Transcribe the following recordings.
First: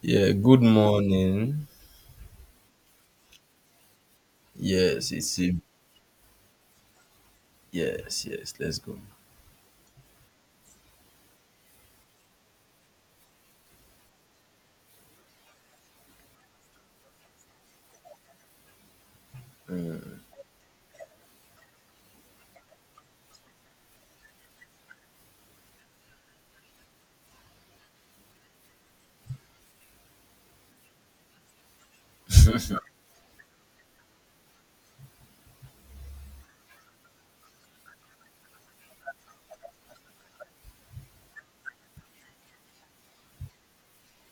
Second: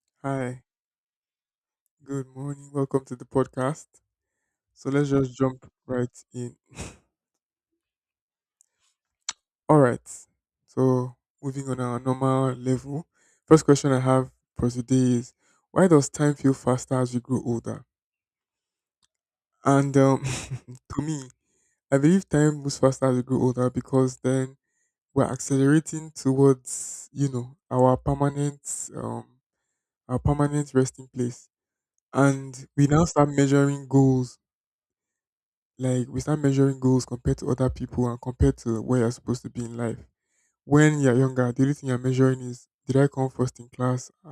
Yeah, Hi, good morning. good morning. Welcome to the podcast. So let's Yes, just it's a. jump right in. Yes, yes, let's go. All right. So moving on our normal level. First question I have for today is why does time feel faster as we grow older? And to me, I believe time moves faster as we grow older because then we're accelerating towards our permanent um resting place, and we now start measuring goals like we start measuring goals compared to other people and compared to where you're supposed to be in life. When you're younger, the only thing you're measuring is did I come first in class?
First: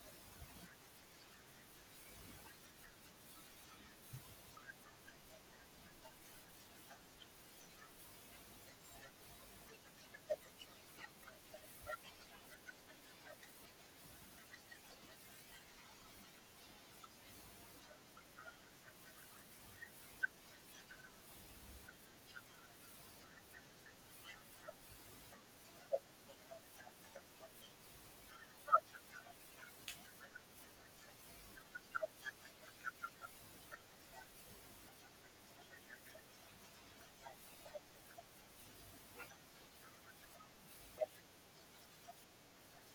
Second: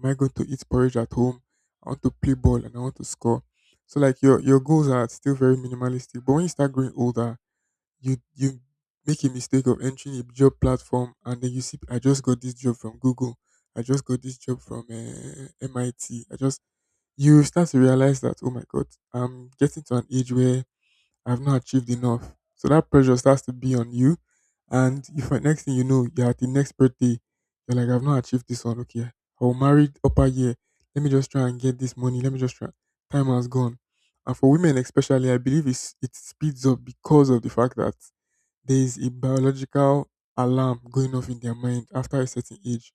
Am I going to eat porridge at home? I want to play ball and I want to score. So like your goals are still very minimalistic. But when you start growing older, you make a mistake of entering a job platform and then you see I just got this job from Google. I just got this job from MIT. I T. I just You start to realize that oh my God, I'm getting to an age where I've not achieved enough. So that pressure starts to be on you. And if next thing you know, you're at the next birthday, you're like, I've not achieved this one. Okay, I will marry upper year. Let me just try and get this money. Let me just try. Time has gone. And for women, especially, I believe it speeds up because of the fact that there is a biological alarm going off in their mind after a certain age,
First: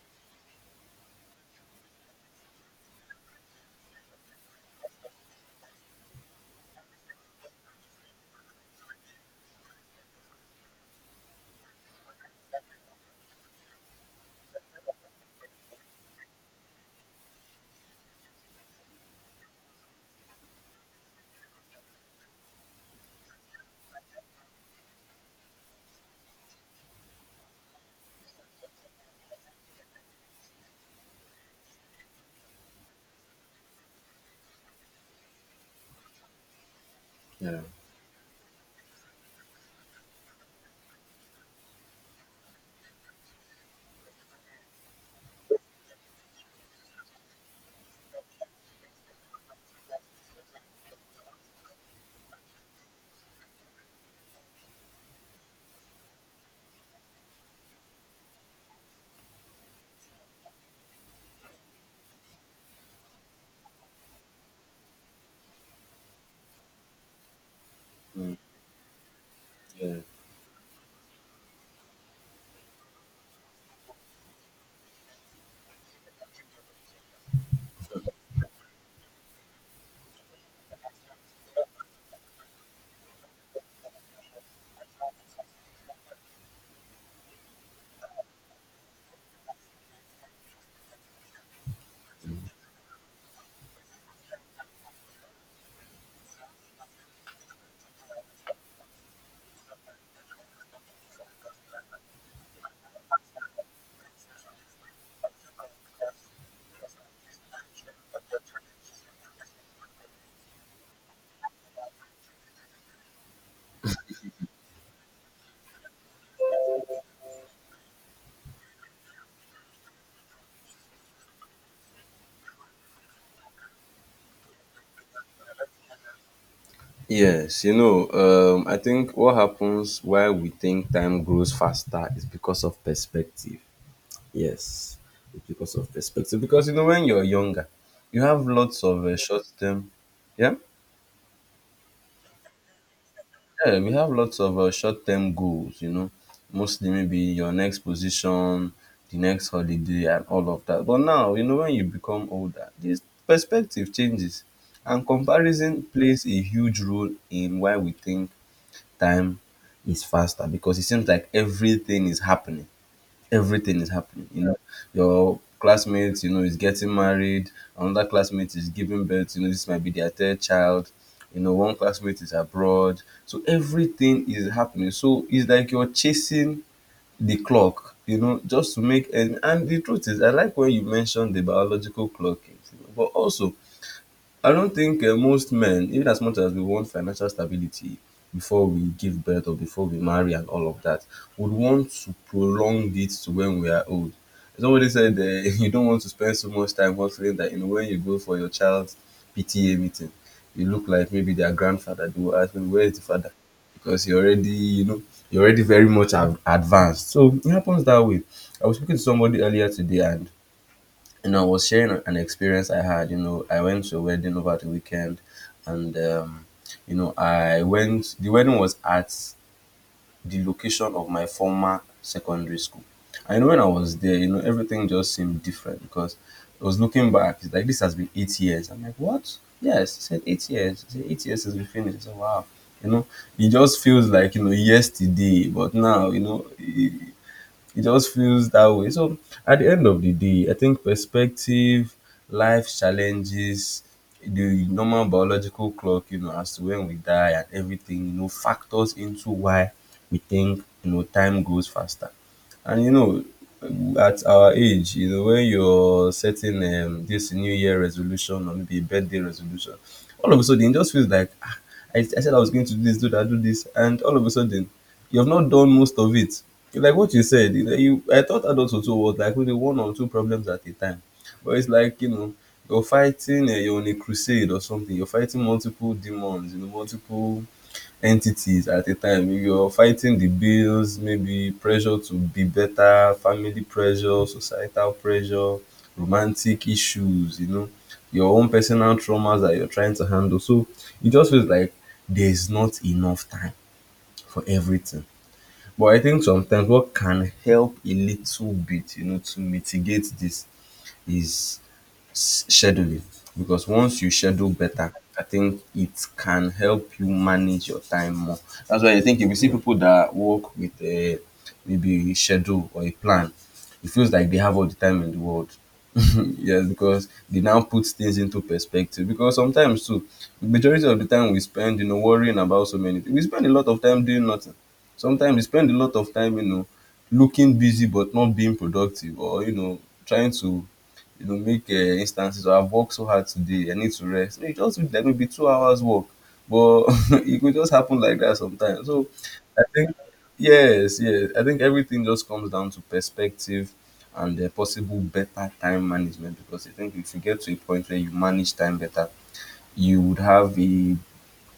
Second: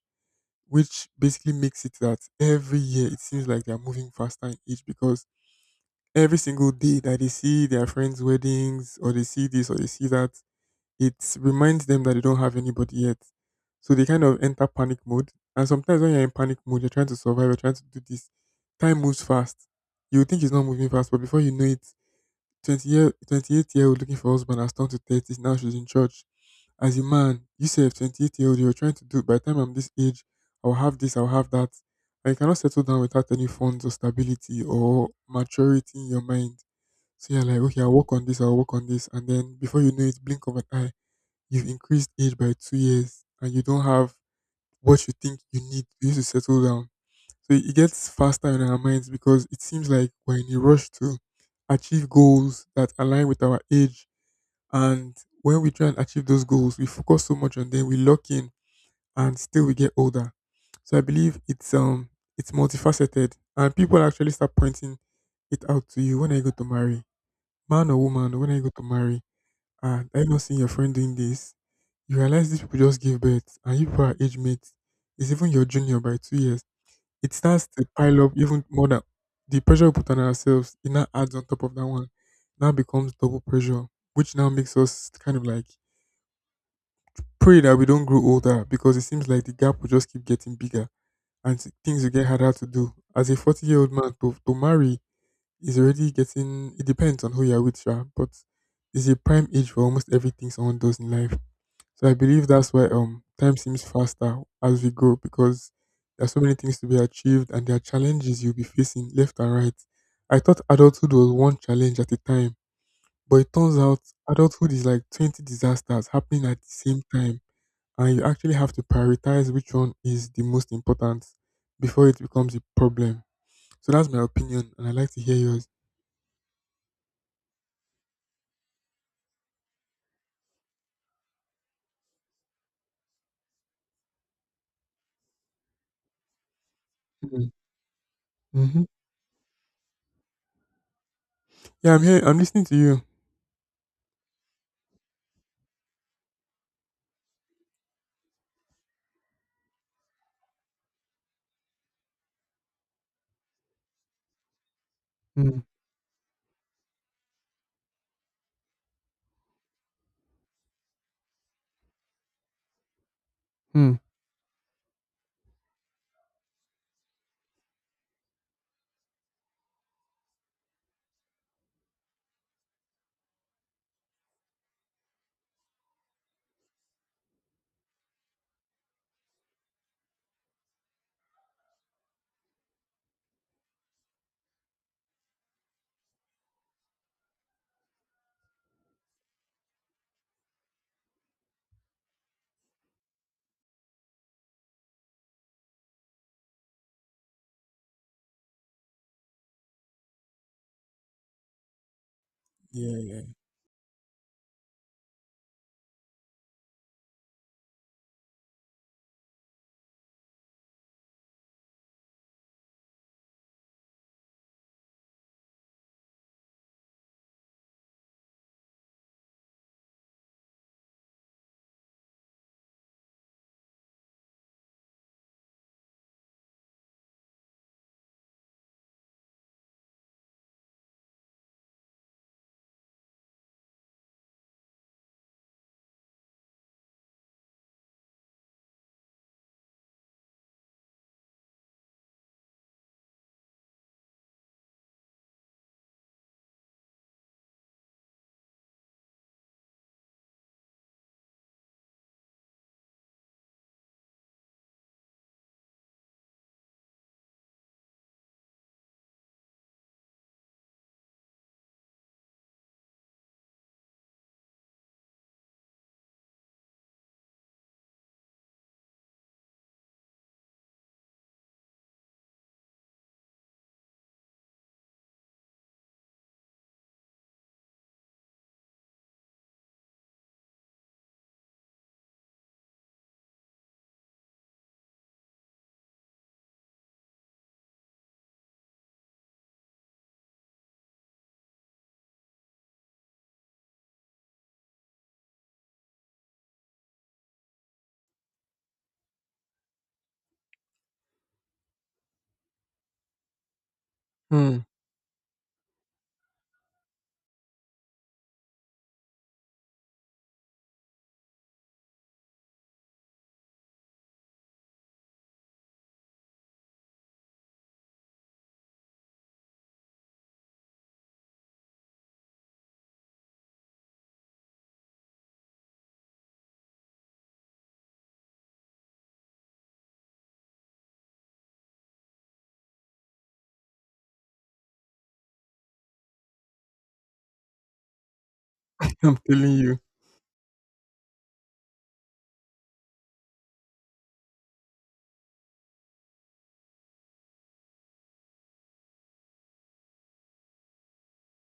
which basically makes it that every year it seems like they're moving faster in age because every single day that they see their friends' weddings or they see this or they see that, it reminds them that they don't have anybody yet. So they kind of enter panic mode. And sometimes when you're in panic mode, you're trying to survive, you're trying to do this. Time moves fast. You would think it's not moving fast, but before you know it, 28-year-old looking for husband has turned to 30. Now she's in church. As a man, you say 28-year-old, you're trying to do, by the time I'm this age, I'll have this, I'll have that. And you cannot settle down without any funds or stability or maturity in your mind. So you're like, Yeah. okay, I'll work on this, I'll work on this. And then before you know it, blink of an eye, you've increased age by 2 years and you don't have what you think you need to use to settle down. So it gets faster in our minds because it seems like we're in a rush to achieve goals that align with our age. And when we try and achieve those goals, we focus so much on them, we lock in and still we get older. So I believe it's multifaceted and people actually start pointing it out to you when are you go to marry man or Mm. woman, when I go to marry, Yeah. ah, I not seen your friend doing this. You realize these people just give birth, and you people are age mates. It's even your junior by 2 years. It starts to pile up even more than the pressure we put on ourselves. It now adds on top of that one. Now becomes double pressure, which now makes us kind of like pray that we don't grow older because it seems like the gap will just keep getting bigger and things will get harder to do. As a 40-year-old man to marry, is already getting it depends on who you're with, sure, but it's a prime age for almost everything someone does in life. So I believe that's why time seems faster as we grow because there are so many things to be achieved and there are challenges you'll be facing left and right. I thought adulthood was one challenge at a time, but it turns out adulthood is like 20 disasters happening at the same time. And you actually have to prioritize which one is the most important before it becomes a problem. So that's my opinion and I'd like to hear yours. Yes, I think what happens while we think time grows faster is because of perspective. Yes, it's because of perspective. Because, when you're younger, you have lots Mm-hmm. of short term. Yeah? Yeah, I'm here. I'm listening to you. Yeah, we have lots of short-term goals, mostly maybe your next position, the next holiday, and all of that. But now, when you become older, this perspective changes, and Mm, comparison plays a huge role in why we think time is faster because it seems like everything is mm, happening, your classmate is getting married, another classmate is giving birth, this might be their third child, one classmate is abroad, so everything is happening, so it's like you're chasing the clock, just to make. And the truth is, I like when you mentioned the biological clock, but also I don't think most men, even as much as we want financial stability before we give birth or before we marry and all of that, would want to prolong it to when we are old. Somebody said, you don't want to spend so much time hustling that, when you go for your child's PTA meeting, you look like maybe their grandfather. They will ask me where is yeah, the yeah. father, because you're already very much advanced. So it happens that way. I was speaking to somebody earlier today, and I was sharing an experience I had. I went to a wedding over the weekend, and I went. The wedding was at the location of my former secondary school. And when I was there, everything just seemed different because I was looking back. It's like this has been 8 years. I'm like, what? Yes, he said 8 years. He said 8 years since we finished. I said, wow. You know, it just feels like yesterday, but now. It just feels that way. So at the end of the day, I think perspective, life challenges, the normal biological clock, as to when we die and everything, factors into why we think, time goes faster. And at our age, when you're setting this New Year resolution or maybe a birthday resolution, all of a sudden it just feels like I said I was going to do this, do that, do this, and all of a sudden you have not done most of it. Like what you said, you know, you I thought adults also was like maybe one or two problems at a time, but it's like you're fighting, you're on a crusade or something. You're fighting multiple demons, multiple entities at a time. You're fighting the bills, maybe pressure to be better, family pressure, societal pressure, romantic issues, your own personal traumas that you're trying to handle. So it just feels like there's not enough time for everything. But I think sometimes what can help a little bit, to mitigate this is scheduling, because once you schedule Mm, better, I think it can help you manage your time more. That's why I think if you see people that work with a schedule or a plan, it feels like they have all the time in the world. Yes, because they now put things into perspective, because sometimes too, the majority of the time we spend worrying about so many things. We spend a lot of time doing nothing. Sometimes we spend a lot of time looking busy but not being productive, or trying to make instances of I've worked so hard today, I need to rest, maybe just do like maybe 2 hours work. But it could just happen like that sometimes. So I'm telling I you. think, yes, yes, I think everything just comes down to perspective and possible better time management, because I think if you get to a point where you manage time better, you would have a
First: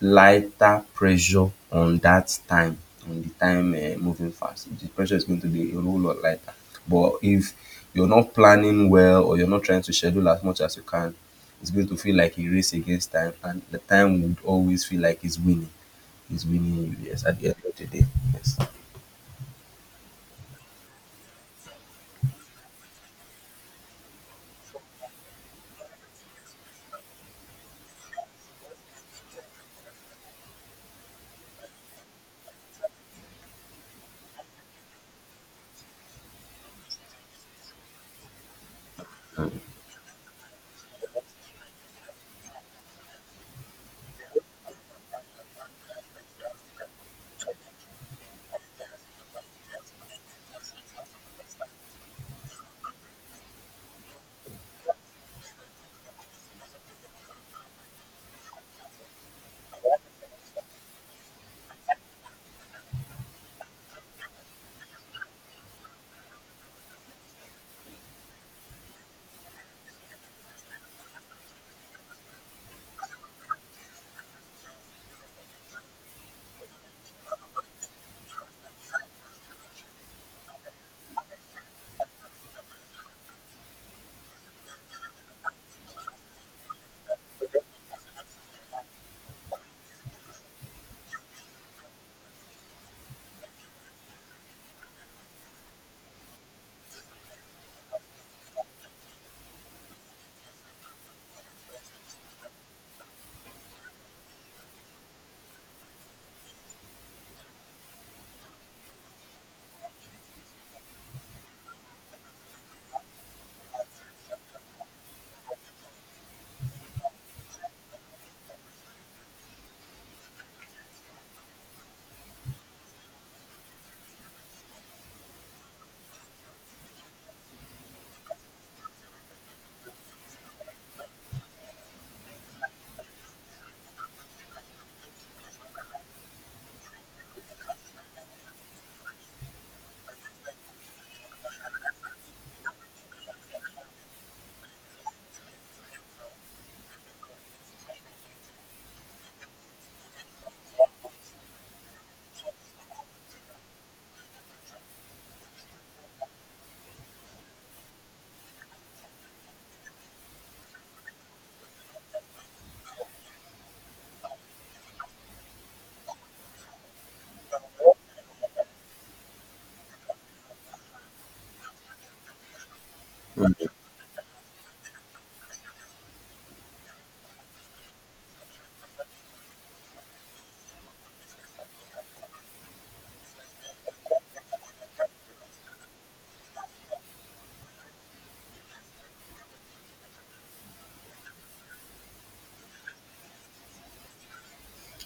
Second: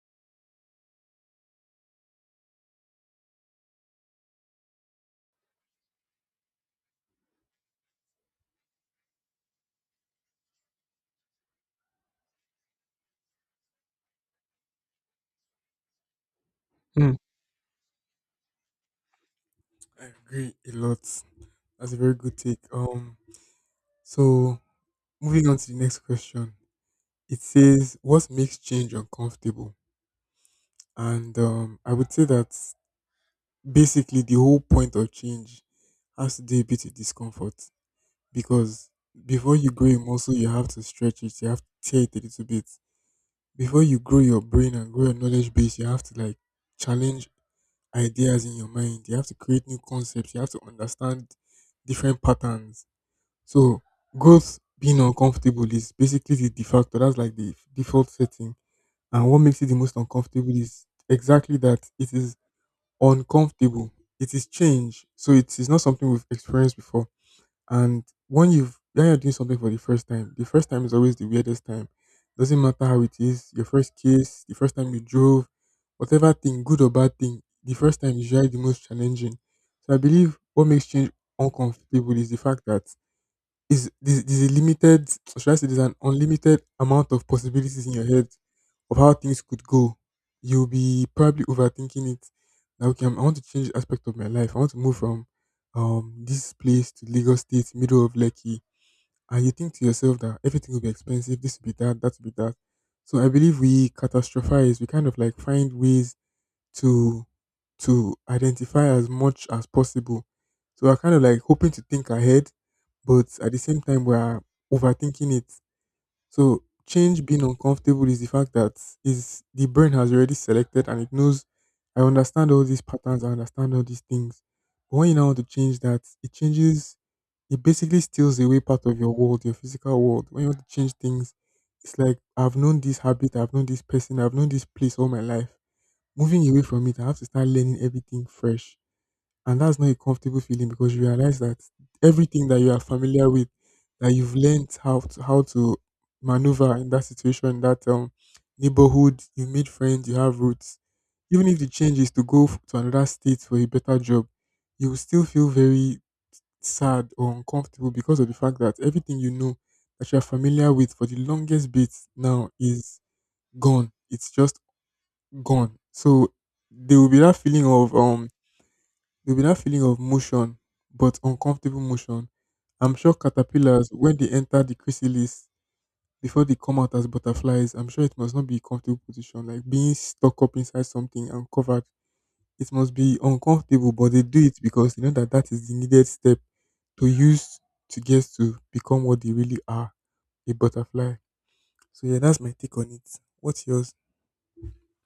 lighter pressure on the time moving fast. The pressure is going to be a whole lot lighter. But if you're not planning well or you're not trying to schedule as much as you can, it's going to feel like a race against time, and the time would always feel like it's winning. It's winning you. Mm, Yes, at the end of the day. Yes. I agree a lot. That's a very good take. So moving on to the next question. It says, "What makes change uncomfortable?" And I would say that basically the whole point of change has to do a bit with discomfort because before you grow a muscle, you have to stretch it. You have to tear it a little bit. Before you grow your brain and grow your knowledge base, you have to like challenge ideas in your mind. You have to create new concepts. You have to understand different patterns. So growth being uncomfortable is basically the de facto. That's like the default setting. And what makes it the most uncomfortable is exactly that it is uncomfortable. It is change. So it is not something we've experienced before and when you've when you're doing something for the first time is always the weirdest time. Doesn't matter how it is, your first kiss, the first time you drove, whatever thing, good or bad thing, the first time is usually the most challenging. So I believe what makes change uncomfortable is the fact that there's a limited, or should I say, there's an unlimited amount of possibilities in your head of how things could go. You'll be probably overthinking it. Now, okay, I want to change the aspect of my life. I want to move from this place to Lagos State, middle of Lekki, and you think to yourself that everything will be expensive. This will be that. That will be that. So I believe we catastrophize. We kind of like find ways to to identify as much as possible. So we're kind of like hoping to think ahead, but at the same time we're overthinking it. So change being uncomfortable is the fact that is the brain has already selected and it knows I understand all these patterns, I understand all these things. But when you now want to change that, it changes it basically steals away part of your world, your physical world. When you want to change things, it's like I've known this habit, I've known this person, I've known this place all my life. Moving away from it, I have to start learning everything fresh. And that's not a comfortable feeling because you realize that everything that you are familiar with, that you've learned how to maneuver in that situation, that neighborhood, you made friends, you have roots. Even if the change is to go to another state for a better job, you will still feel very sad or uncomfortable because of the fact that everything you know that you are familiar with for the longest bit now is gone. It's just gone. So there will be that feeling of um there will be that feeling of motion, but uncomfortable motion. I'm sure caterpillars when they enter the chrysalis before they come out as butterflies, I'm sure it must not be a comfortable position. Like being stuck up inside something and covered, it must be uncomfortable. But they do it because they know that that is the needed step to use to get to become what they really are, a butterfly. So yeah, that's my take on it. What's yours?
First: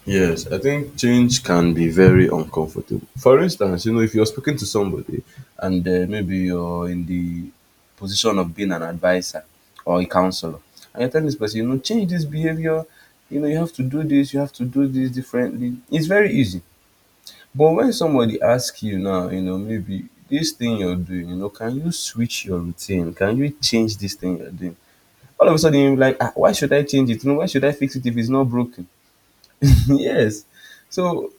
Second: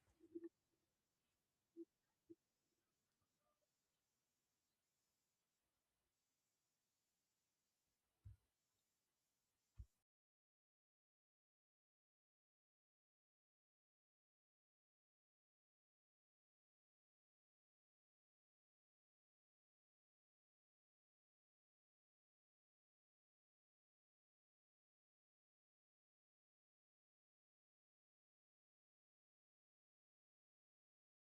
Yes, I think change can be very uncomfortable. For instance, if you're speaking to somebody and maybe you're in the position of being an advisor or a counselor, and you're telling this person, change this behavior, you have to do this, you have to do this differently, it's very easy. But when somebody asks you now, maybe this thing you're doing, can you switch your routine? Can you change this thing you're doing? All of a sudden, you're like, why should I change it? Why should I fix it if it's not broken? Yes. So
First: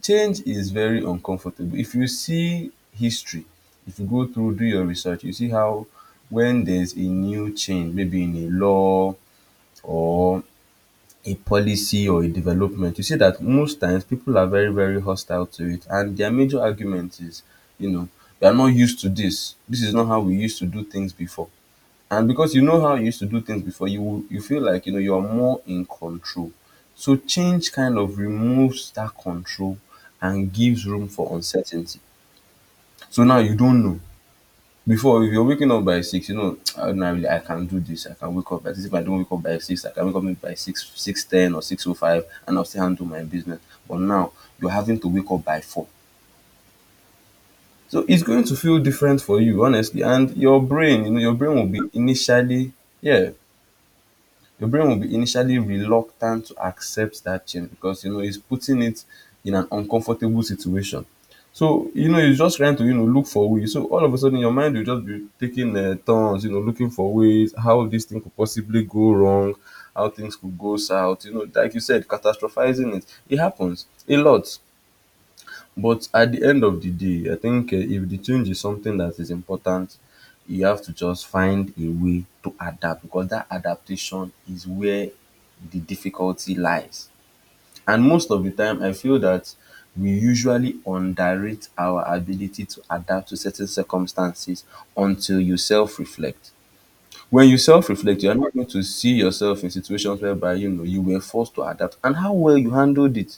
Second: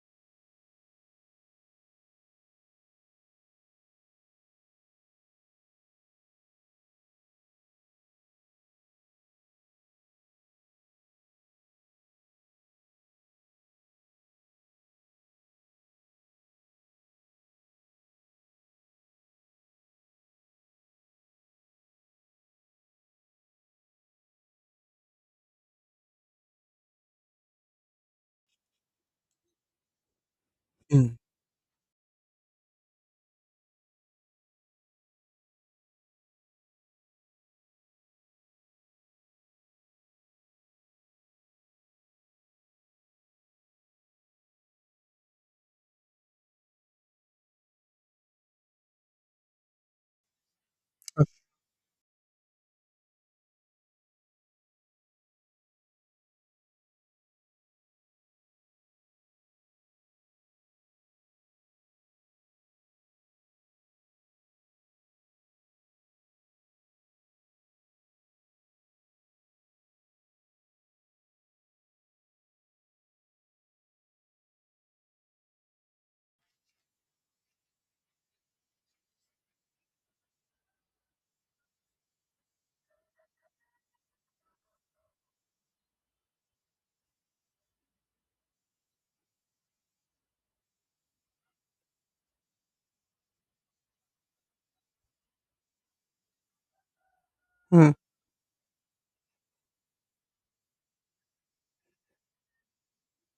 change is very uncomfortable. If you see history, if you go through, do your research, you see how when there's a new change, maybe in a law or a policy or a development, you see that most times people are very, very hostile to it. And their major argument is, you know, you are not used to this. This is not how we used to do things before. And because you know how you used to do things before, you feel like you're more in control. So change kind of removes that control and gives room Mm. for uncertainty. So now you don't know. Before, if you're waking up by 6, "Ah, nah, really, I can do this. I can wake up by 6. If I don't wake up by 6, I can wake up maybe by 6, 6:10 or 6:05, and I'll still handle my business. But now you're having to wake up by 4. So it's going to feel different for you, honestly. And your brain, you know, Uh, your brain will be initially, yeah, your brain will be initially reluctant to accept that change, because it's putting it in an uncomfortable situation. So it's just trying to look for ways. So all of a sudden your mind will just be taking turns, looking for ways how this thing could possibly go wrong, how things could go south. Like you said, catastrophizing it. It happens a lot. But at the end of the day, I think if the change is something that is important, you have to just find a way to adapt because that adaptation is where the difficulty lies. And most of the time, I feel that we usually underrate our ability to adapt to certain circumstances until you self reflect. When you self mm, reflect, you are not going to see yourself in situations whereby you were forced to adapt and how well you handled it.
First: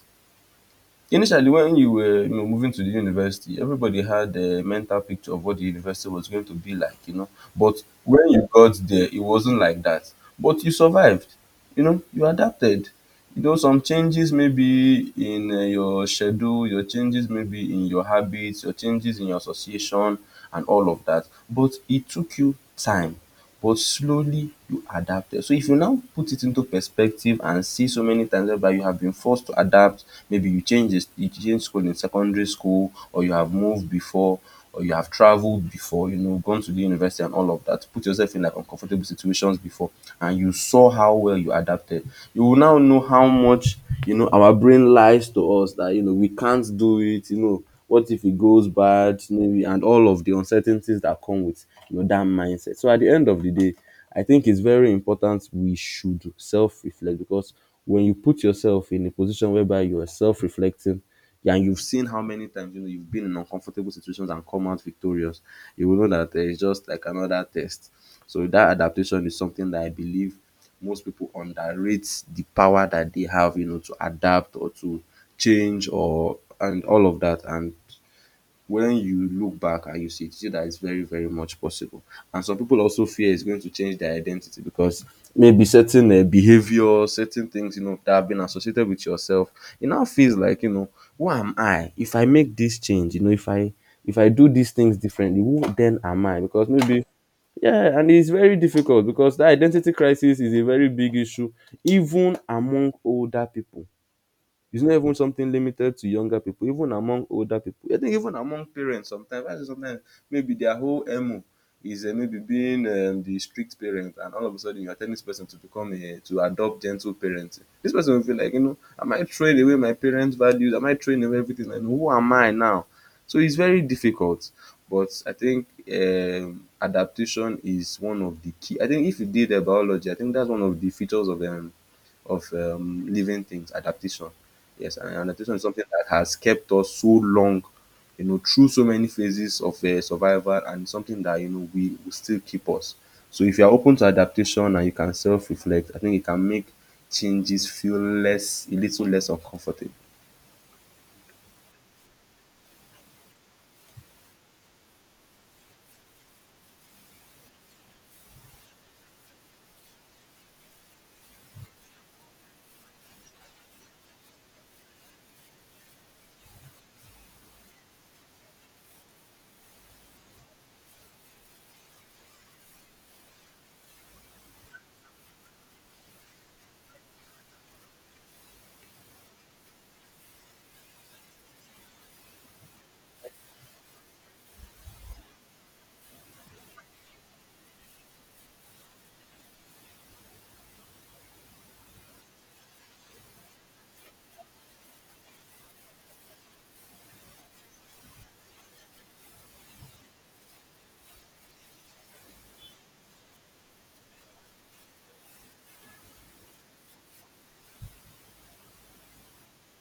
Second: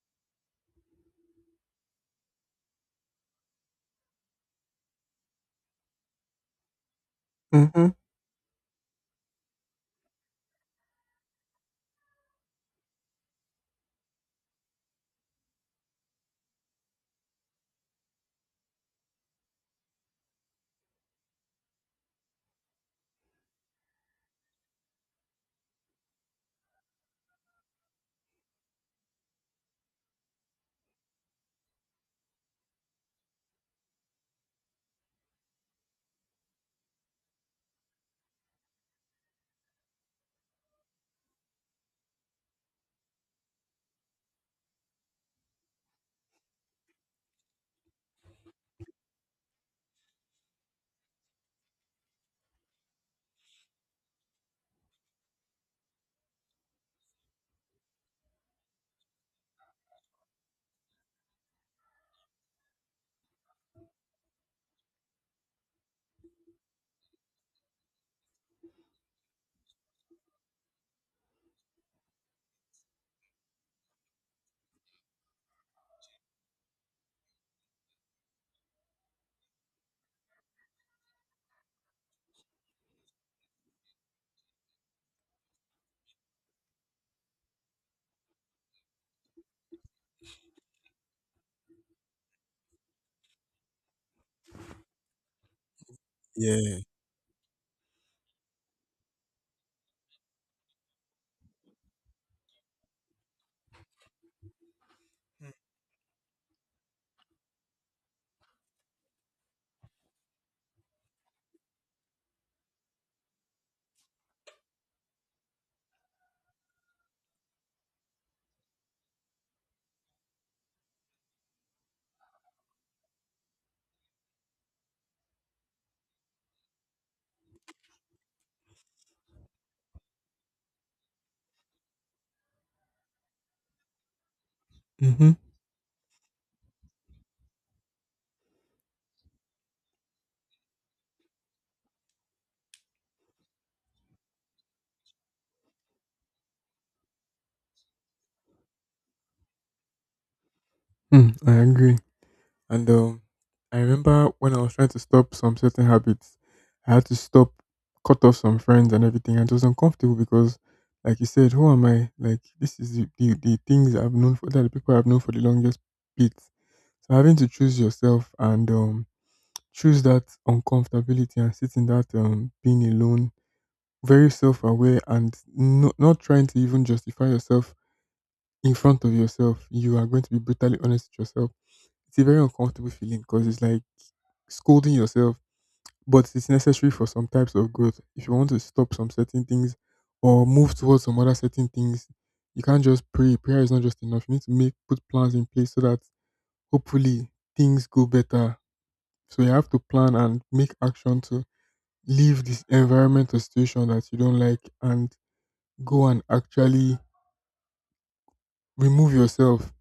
Initially, when you were moving to the university, everybody had a mental picture of what the university was going to be like. But mhm. when you got there, it wasn't like that. But you survived, you adapted. Some changes maybe in your schedule, your changes maybe in your habits, your changes in your association, and all of that. But it took you time, but slowly you adapted. So if you now put it into perspective and see so many times whereby you have been forced to adapt, maybe you change, this, you change school in secondary school, or you have moved before or you have traveled before, gone to the university and all of that, put yourself in like uncomfortable situations before, and you saw how well you adapted, you will now know how much, our brain lies to us that, we can't do it, what if it goes bad, maybe, and all of the uncertainties that come with, that mindset. So at the end of the day, I think it's very important we should self reflect because when you put yourself in a position whereby you are self reflecting, yeah, and you've seen how many times you've been in uncomfortable situations and come out victorious. You will know that it's just like another test. So that adaptation is something that I believe most people underrate the power that they have, you know, to adapt or to change or and all of that. And when you look back and you see it, you see that it's very, very much possible. And some people also fear it's going to change their identity because maybe certain behavior, certain things, you know, that have been associated with yourself, it now feels like, you know, who am I? If I make this change, you know, if I do these things differently, who then am I? Because Yeah. maybe yeah, and it's very difficult because that identity crisis is a very big issue, even among older people. It's not even something limited to younger people, even among older people. I think even among parents sometimes, I say sometimes maybe their whole MO is maybe being the strict parent, and all of a sudden you are telling this person to become a, to adopt gentle parenting. This person will feel like, you know, am I throwing away my parents' values? Am I throwing away everything? And who am I now? So it's very difficult. But I think adaptation is one of the key. I think if you did the biology, I think that's one of the features of living things, adaptation. Yes, and Mm-hmm. adaptation is something that has kept us so long, you know, through so many phases of survival and something that, you know, we will still keep us. So if you're open to adaptation and you can self reflect, I think it can make changes feel less, a little less uncomfortable. Hmm, I agree. And I remember when I was trying to stop some certain habits, I had to stop, cut off some friends and everything. And it was uncomfortable because, like you said, who am I? Like, this is the things I've known for, that the people I've known for the longest bit. So having to choose yourself and choose that uncomfortability and sit in that being alone, very self-aware and no, not trying to even justify yourself in front of yourself. You are going to be brutally honest with yourself. It's a very uncomfortable feeling because it's like scolding yourself, but it's necessary for some types of growth. If you want to stop some certain things or move towards some other certain things, you can't just pray. Prayer is not just enough. You need to make put plans in place so that hopefully things go better. So you have to plan and make action to leave this environment or situation that you don't like and go and actually remove yourself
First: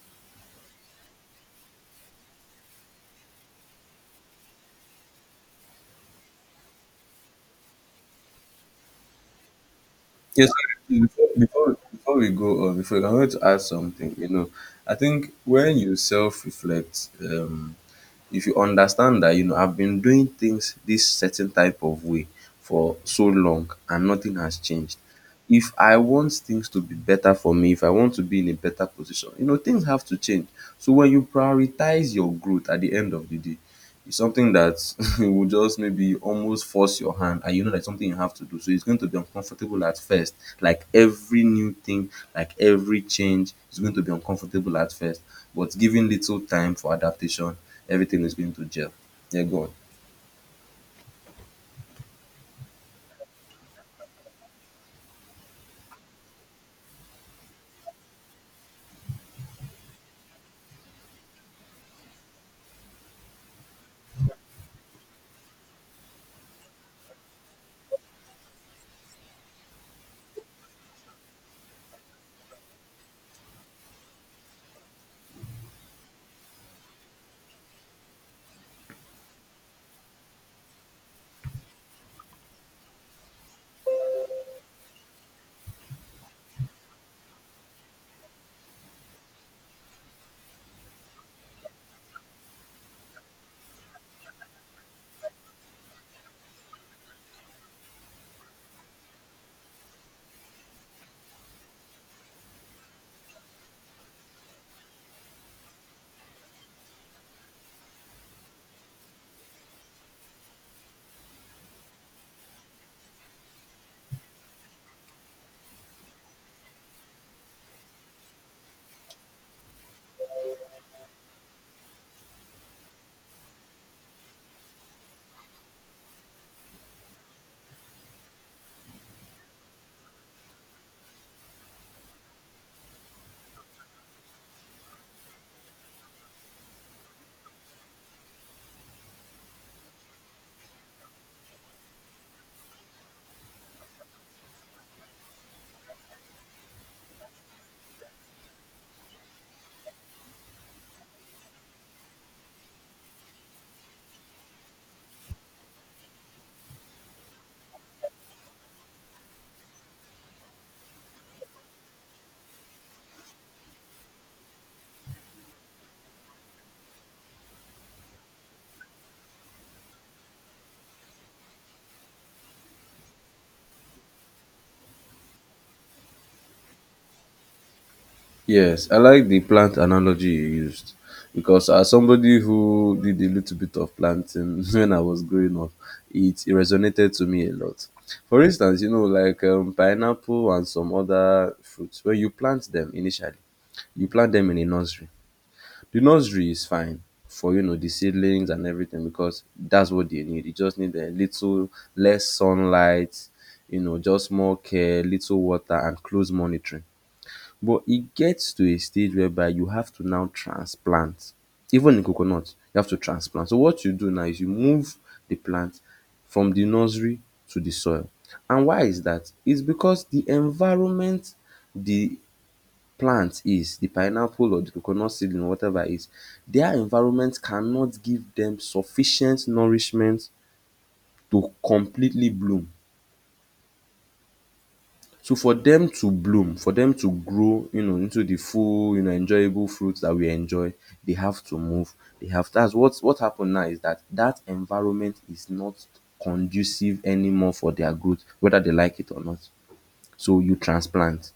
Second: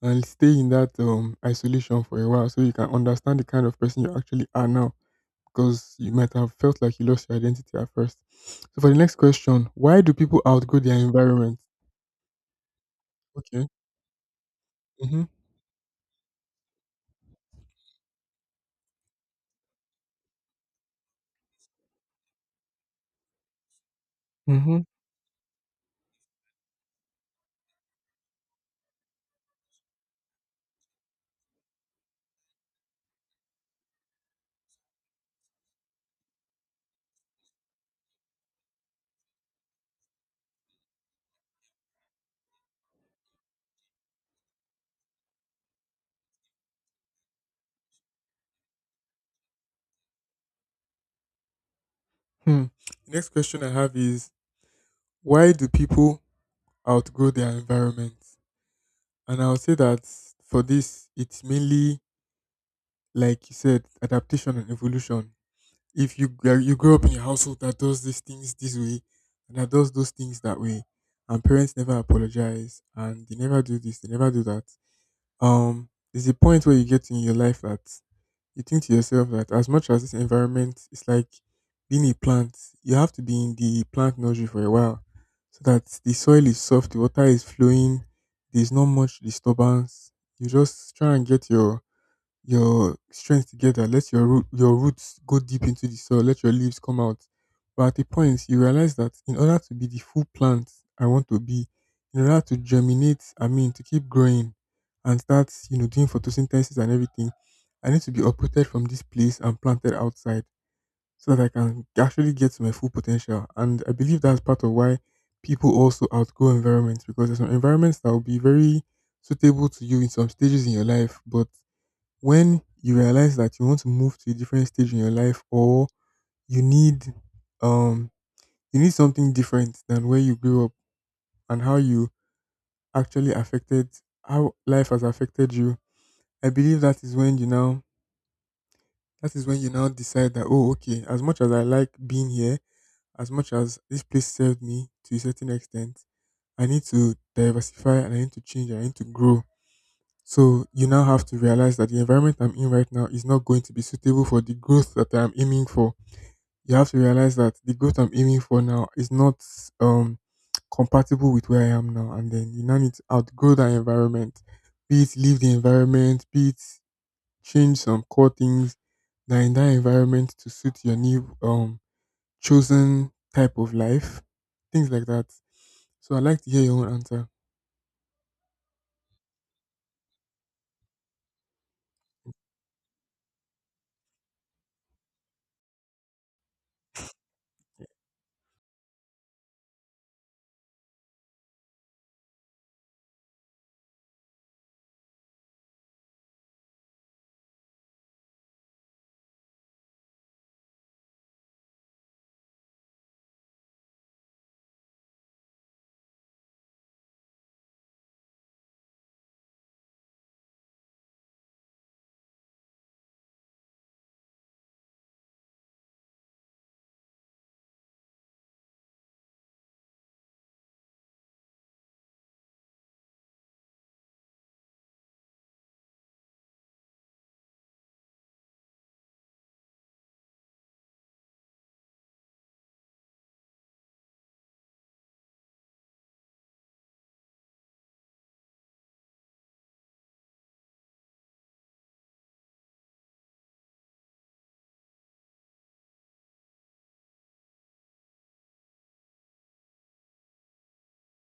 and stay in that isolation for a while so you can understand the kind of person you actually are now because you might have felt like you lost your identity at first. So for the next question, why do people Yes, outgrow their sorry, before, environment? before, before we go on, before I want to add Okay. something, you know, I Mm-hmm. think when you self reflect, if you understand that you know I've been doing things this certain type of way for so long and nothing has Mm-hmm. changed. If I want things to be better for me, if I want to be in a better position, you know, things have to change. So when you prioritize your growth at the end of the day, it's something that will just maybe almost force your hand, and you know that's something you have to do. So it's going to be uncomfortable at first. Like every new thing, like every change is going to be uncomfortable at first. But given little time for adaptation, everything is going to gel. Yeah, go on. Hmm. The next question I have is why do people outgrow their environment? And I'll say that for this, it's mainly like you said, adaptation and evolution. If you gr- you grow up in a household that does these things this way and that does those things that way, and parents never apologize and they never do this, they never do that. um there's a point where you get in your life that you think to yourself that as much as this environment is like being a plant, you have to be in the plant nursery for a while so that the soil is soft, the water is flowing, there's not much disturbance. You just try and get your strength together. Let your your roots go deep into the soil. Let your leaves come out. But at the point, you realize that in order to be the full plant I want to be, in order to germinate, I mean to keep growing, and start doing photosynthesis and everything, I need to be uprooted from this place and planted outside so that I can actually get to my full potential. And I believe that's part of why people also outgrow environments because there's some environments that will be very suitable to you in some stages in your life, but when you realize that you want to move to a different stage in your life or you need um you need something different than where you grew up and how you actually affected how life has affected you, I believe that is when you now decide that, oh, okay, as much as I like being here, as much as this place served me to a certain extent, I need to diversify and I need to change, I need to grow. So you now have to realize that the environment I'm in right now is not going to be suitable for the growth that I'm aiming for. You have to realize that the growth I'm aiming for now is not um compatible with where I am now. And then you now need to outgrow that environment, be it leave the environment, be it change some core things that are in that environment to suit your new chosen type of life, things like that. So I'd like to hear your own answer. Yes, I like the plant analogy you used because as somebody who did a little bit of planting when I was growing up, it resonated to me a lot. For instance, you know, like pineapple and some other fruits, when you plant them initially, you plant them in a nursery. The nursery is fine for you know the seedlings and everything because that's what they need. You just need a little less sunlight, you know, just more care, little water, and close monitoring. But e get to a stage whereby you have to now transplant. Even in coconut, you have to transplant. So what you do now is you move the plant from the nursery to the soil. And why is that? It's because the environment the plant is, the pineapple or the coconut seedling or whatever is, their environment cannot give dem sufficient nourishment to completely bloom. So for them to bloom, for them to grow, you know, into the full, you know, enjoyable fruits that we enjoy, they have to move. They have that's what happened now is that that environment is not conducive anymore for their growth, whether they like it or not. So you transplant.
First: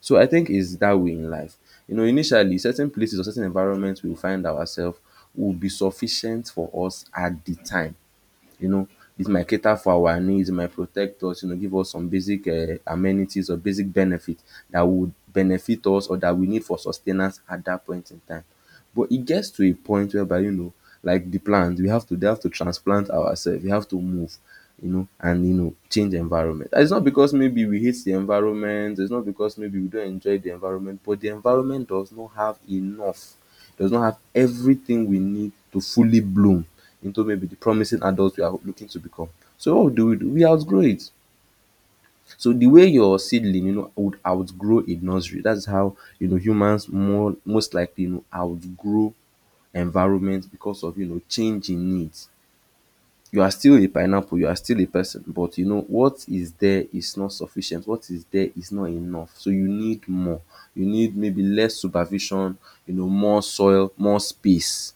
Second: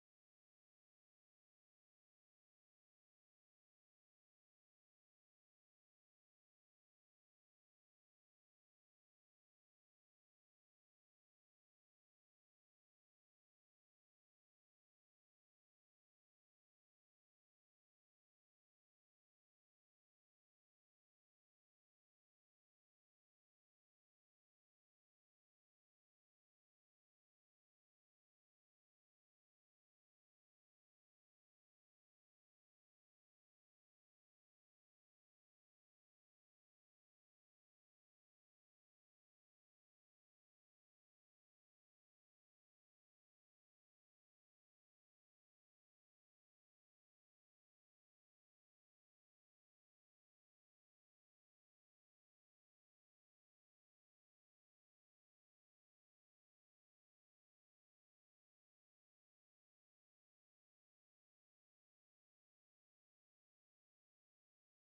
So I think it's that way in life. You know, initially, certain places or certain environments we will find ourselves will be sufficient for us at the time, you know, it might cater for our needs, it might protect us, you know, give us some basic amenities or basic benefits that would benefit us or that we need for sustenance at that point in time. But it gets to a point whereby, you know, like the plant, we have to they have to transplant ourselves, we have to move, you know, and you know, change environment. And it's not because maybe we hate the environment, it's not because maybe we don't enjoy the environment, but the environment does not have enough does not have everything we need to fully bloom into maybe the promising adults we are looking to become. So what do? We outgrow it. So the way your seedling, you know, would outgrow a nursery, that's how you know humans more most likely you know outgrow environment because of you know changing needs. You are still a pineapple, you are still a person, but you know what is there is not sufficient. What is there is not enough. So you need more. You need maybe less supervision, you know, more soil, more space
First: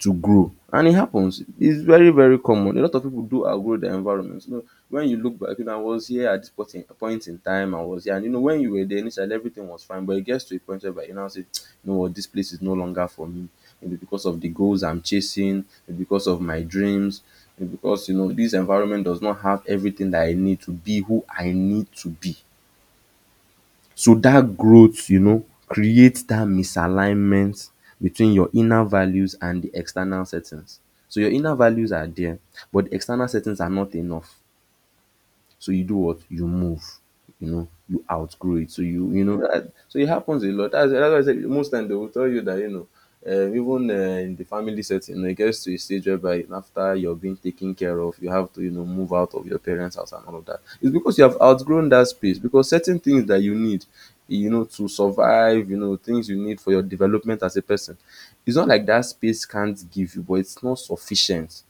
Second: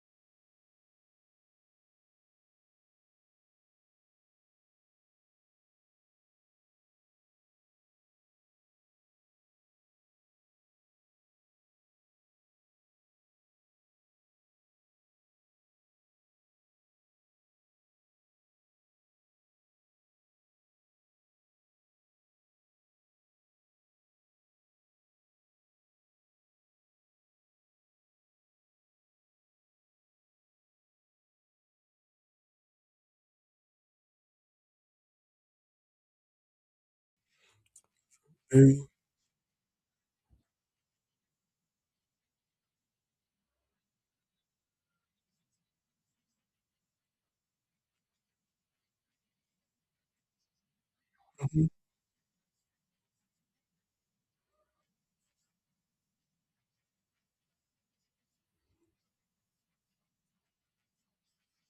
to grow, and it happens. It's very, very common. A lot of people do outgrow their environment. You know, when you look back, you know, I was here at this point in time I was here, and you know when you were there initially everything was fine, but it gets to a point where you now say, you know what, this place is no longer for me. Maybe because of the goals I'm chasing, maybe because of my dreams, maybe because you know this environment does not have everything that I need to be who I need to be. So that growth, you know, creates that misalignment between your inner values and the external settings. So your inner values are there, but the external settings are not enough. So you do what? You move. You know, you outgrow it. Very, So you know that, so it happens a lot. That's why I said most time they will tell you that you know. Even in the family setting, you know, it gets to a stage whereby after you're being taken care of, you have to, you know, move out of your parents' house and all of that. It's because you have Mhm, outgrown that space. Because certain things that you need, you know, to survive, you know, things you need for your development as a person, it's not like that space can't give you, but it's not sufficient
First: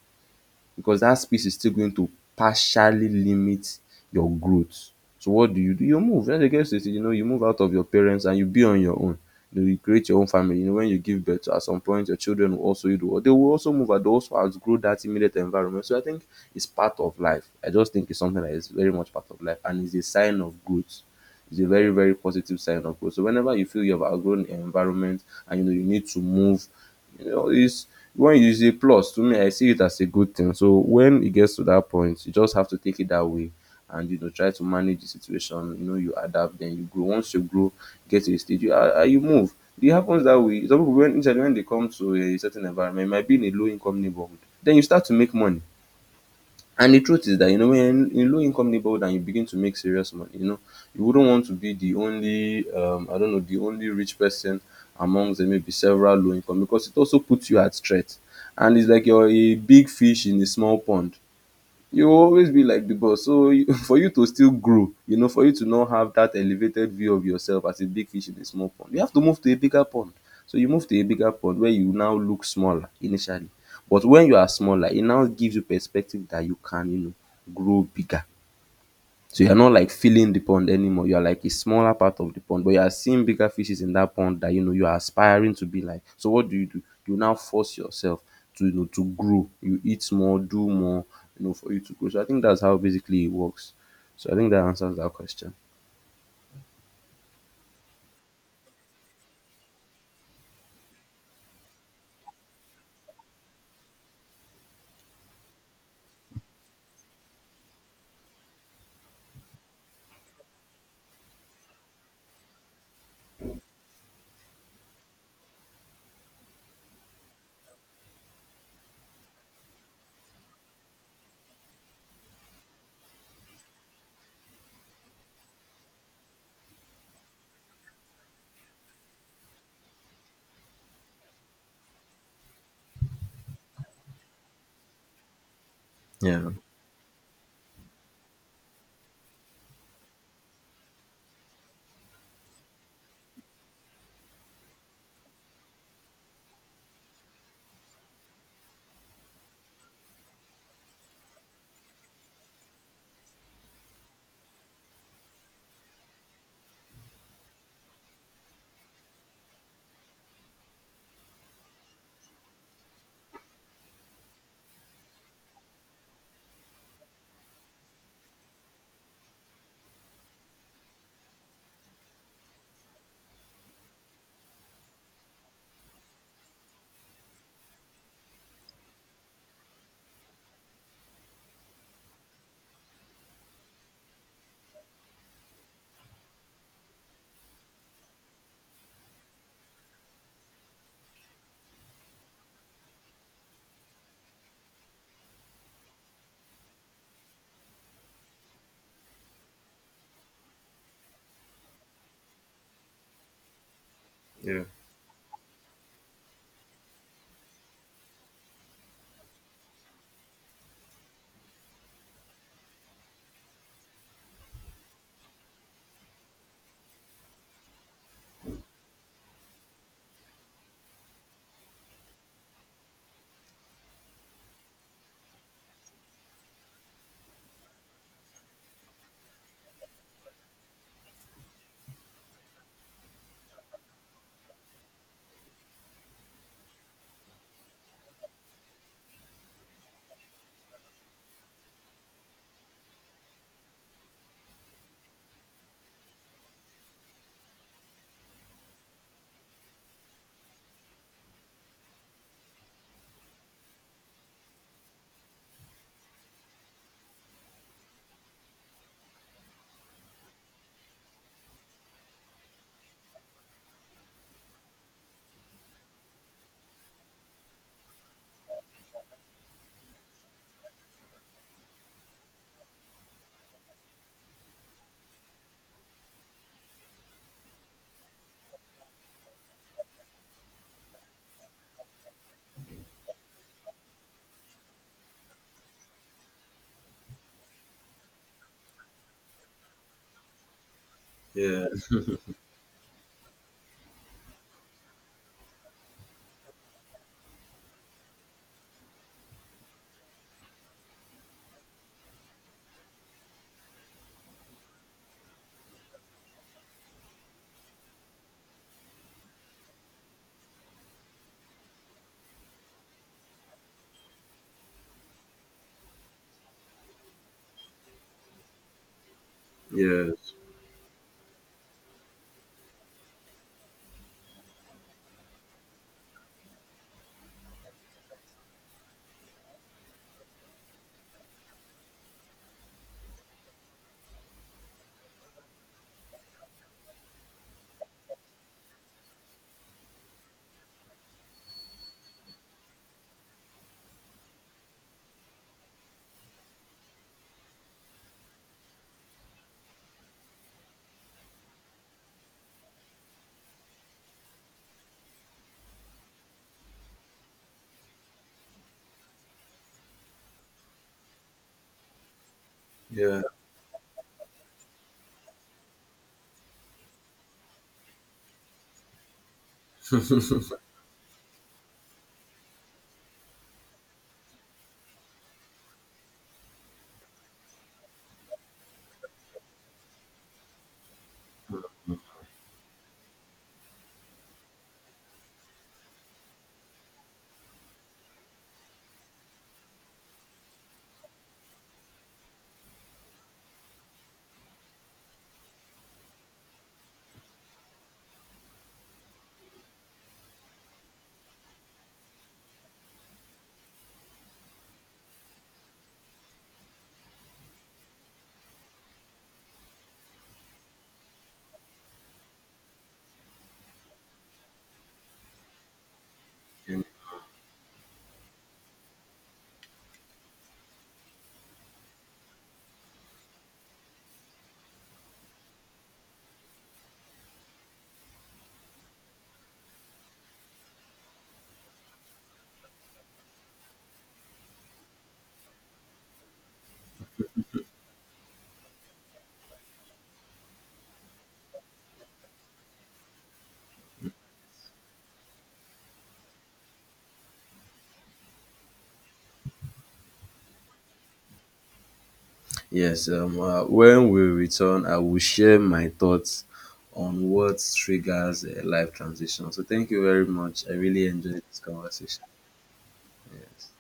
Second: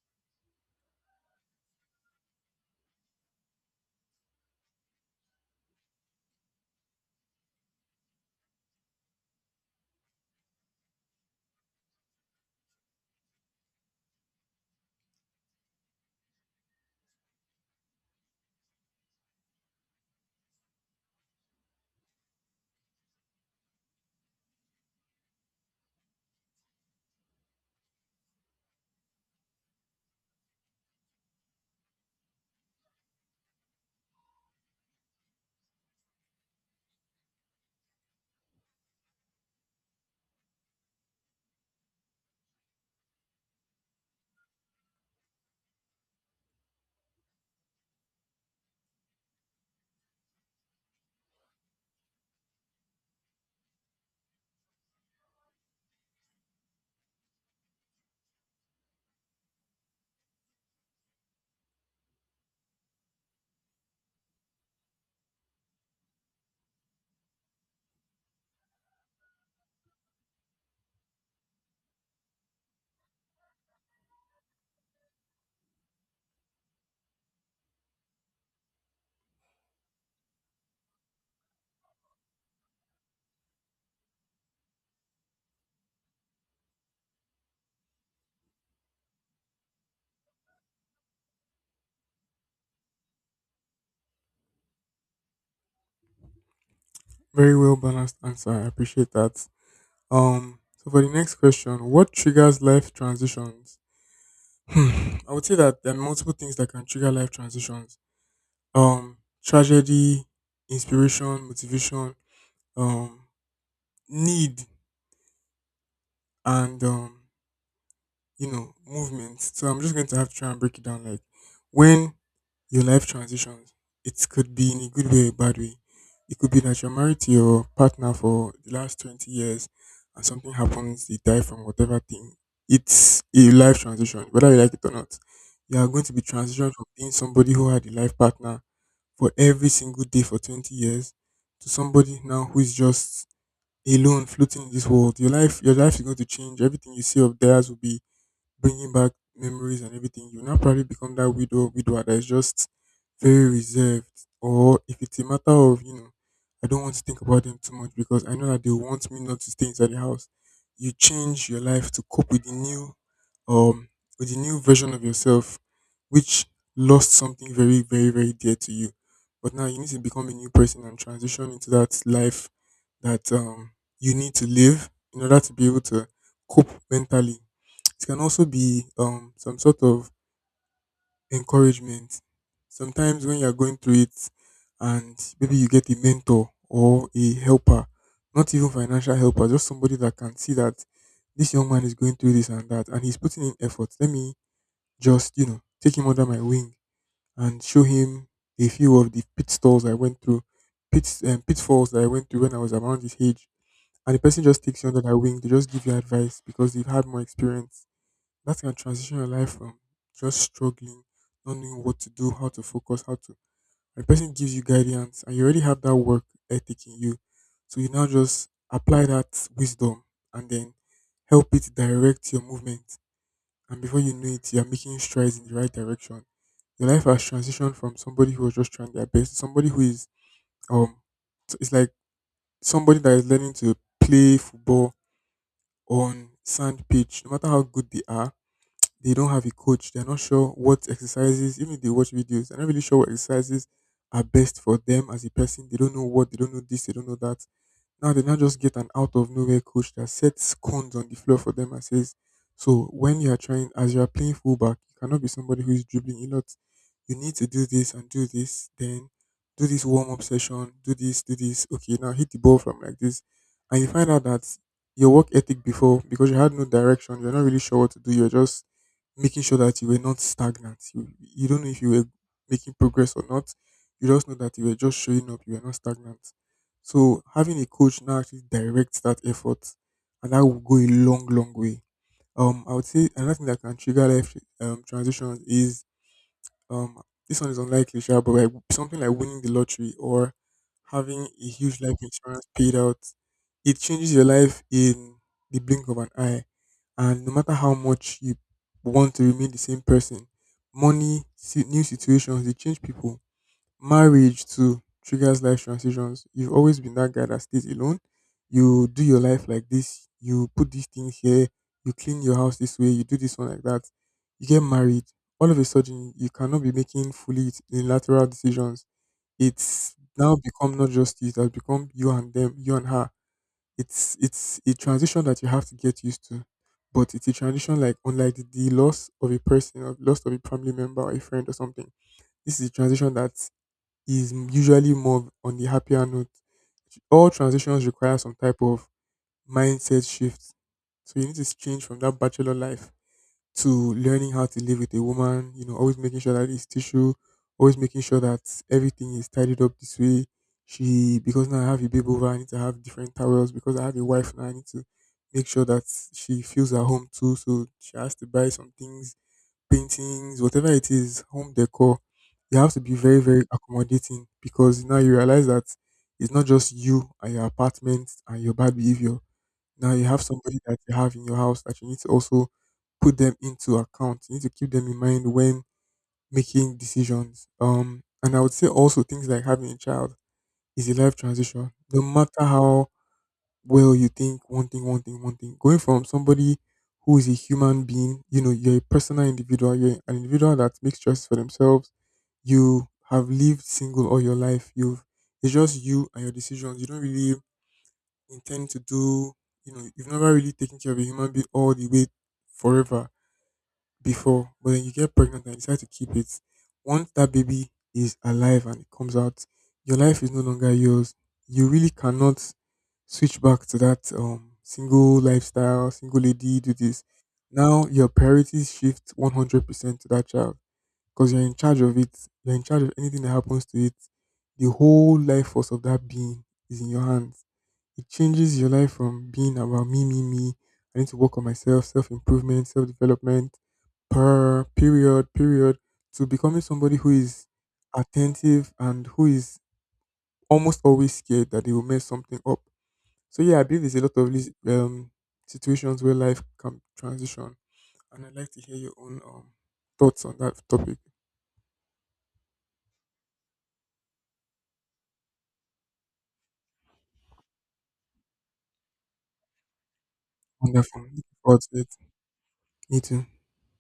because that space is still going to partially limit your growth. So what do? You move. Once you get to a stage, you know, you move out of your parents and you be on your own. You know, you create your own family. You know, when you give birth, at some point, your children will also, you know, they will also move and they also outgrow that immediate environment. So I think it's part of life. I just think it's something that is very much part of life and is a sign of growth. It's a very, very positive sign of growth. So whenever you feel you have outgrown the environment and you know you need to move, you know, it's when it's a plus to me. I see it as a good thing. So when it gets to that point, you just have to take it that way, and you know, try to manage the situation. You know, you adapt, then you grow. Once you grow, get to a stage, you you move. It happens that way. Some people when usually when they come to a certain environment, it might be in a low income neighborhood. Then you start to make money. And the truth is that you know when in low income neighborhood and you begin to make serious money, you know, you wouldn't want to be the only I don't know, the only rich person amongst the maybe several low income because it also puts you at threat. And it's like you're a big fish in a small pond. You will always be like the boss, so you, for you to still grow, you know, for you to not have that elevated view of yourself as a big fish in a small pond, you have to move to a bigger pond. So you move to a bigger pond where you now look smaller initially, but when you are smaller it now gives you perspective that you can, you know, grow bigger, so you're not like filling the pond anymore. You're like a smaller part of the pond, but you are seeing bigger fishes in that pond that you know you are aspiring to be like. So what do? You now force yourself to you know to grow. You eat more, do more, you know, for you to grow. So I think that's how basically it works. So I think that answers that question. very well balanced answer. I appreciate that. So for the next question, what triggers life transitions? Hmm. I would say that there are multiple things that can trigger life transitions. Um, tragedy, inspiration, motivation, um, need, and, you know, movement. So I'm just going to have to try and break it down. Like when your life transitions, it could be in a good way or a bad way. It could be that you're married to your partner for the last 20 years and something happens, they die from whatever thing. It's a life transition, whether you like it or not. You are going to be Yeah. transitioned from being somebody who had a life partner for every single day for 20 years to somebody now who is just alone floating in this world. Your life is going to change. Everything you see of theirs will be bringing back memories, and everything, you now probably become that widow or widower that is just very reserved. Or if it's a matter of, you know, I don't want to think about them too much because I know that they want me not to stay inside the house. You change your life to cope um with the new version of yourself which lost something very, very, very dear to you. But now you need to become a new person and transition into that life that you need to live in order to be able to cope mentally. It can also be, some sort of encouragement. Sometimes when you're going through it and maybe you get a mentor or a helper, not even financial helper, just somebody that can see that this young man is going through this and that and he's putting in effort. Let me just, you know, take him under my wing and show him a few of the pitfalls I went through, pitfalls that I went through when I was around his age. And the person Yeah. just takes you under their wing. They just give you advice because they've had more experience that can transition your life from just struggling, not knowing what to do, how to focus, how to. When a person gives you guidance and you already have that work ethic in you. So you now just apply that wisdom and then help it direct your movement. And before you know it, you're making strides in the right direction. Your life has transitioned from somebody who was just trying their best to somebody who is, um, so it's like somebody that is learning to play football on sand pitch, no matter how good they are, they don't have a coach. They're not sure what exercises, even if they watch videos, they're not really sure what exercises are best for them as a person. They don't know this, they don't know that. Now they now just get an out of nowhere coach that sets cons on the floor for them and says, "So when you are trying, as you are playing fullback, you cannot be somebody who is dribbling a lot. You need to do this and do this. Then do this warm up session. Do this, do this. Okay, now hit the ball from like this." And you find out that your work ethic before, because you had no direction, you're not really sure what to do. You're just making sure that you were not stagnant. You don't know if you were making progress or not. You just know that you were just showing up. You were not stagnant. So having a coach now actually directs that effort, and that will go a long, long way. I would say another thing that can trigger life transitions is, um, this one is unlikely, sure, but like something like winning the lottery or having a huge life insurance paid out. It changes your life in the blink of an eye, and no matter how much you want to remain the same person, money, new situations, they change people. Marriage too triggers life transitions. You've always been that guy that stays alone. You do your life like this. You put these things here. You clean your house this way. You do this one like that. You get married. All of a sudden, you cannot be making fully unilateral decisions. It's Yes. now become not just you. It has become you and them, you and her. It's a transition that you have to get used to. But it's a transition like unlike the loss of a person or loss of a family member or a friend or something. This is a transition that is usually more on the happier note. All transitions require some type of mindset shift. So you need to change from that bachelor life to learning how to live with a woman, you know, always making sure that it's tissue, always making sure that everything is tidied up this way. She, because now I have a baby over, I need to have different towels because I have a wife now, I need to make sure that she feels at home too. So she has to buy some things, paintings, whatever it is, home decor. You have to be very, very accommodating because now you realize that it's not just you and your apartment and your bad behavior. Now you have somebody that you have in your house that you need to also put them into account. You need to keep them in mind when making decisions. And I would say also things like having a child is a life transition. No matter how well, you think one thing. Going from somebody who is a human being, you know, you're a personal individual, you're an individual that makes choices for themselves. You have lived single all your life. You've it's just you and your decisions. You don't really intend to do, you know, you've never really taken care of a human being all the way forever before, but then you get pregnant and decide to keep it. Once that baby is alive and it comes out, your life is no longer yours. You really cannot switch back to that, single lifestyle, single lady, do this. Now your priorities shift 100% to that child because you're in charge of it. You're in charge of anything that happens to it. The whole life force of that being is in your hands. It changes your life from being about me, me, me. I need to work on myself, self improvement, self development, period, period, to becoming somebody who is attentive and who is almost always scared that they will mess something up. So yeah, I believe there's a lot of these situations where life can transition, and I'd like to hear your own, um, thoughts on that topic. Yes. When we return, I will share my thoughts on what triggers a life transition. So thank you very much. I Wonderful. really Looking enjoyed this forward to it. conversation. Me too. Yes.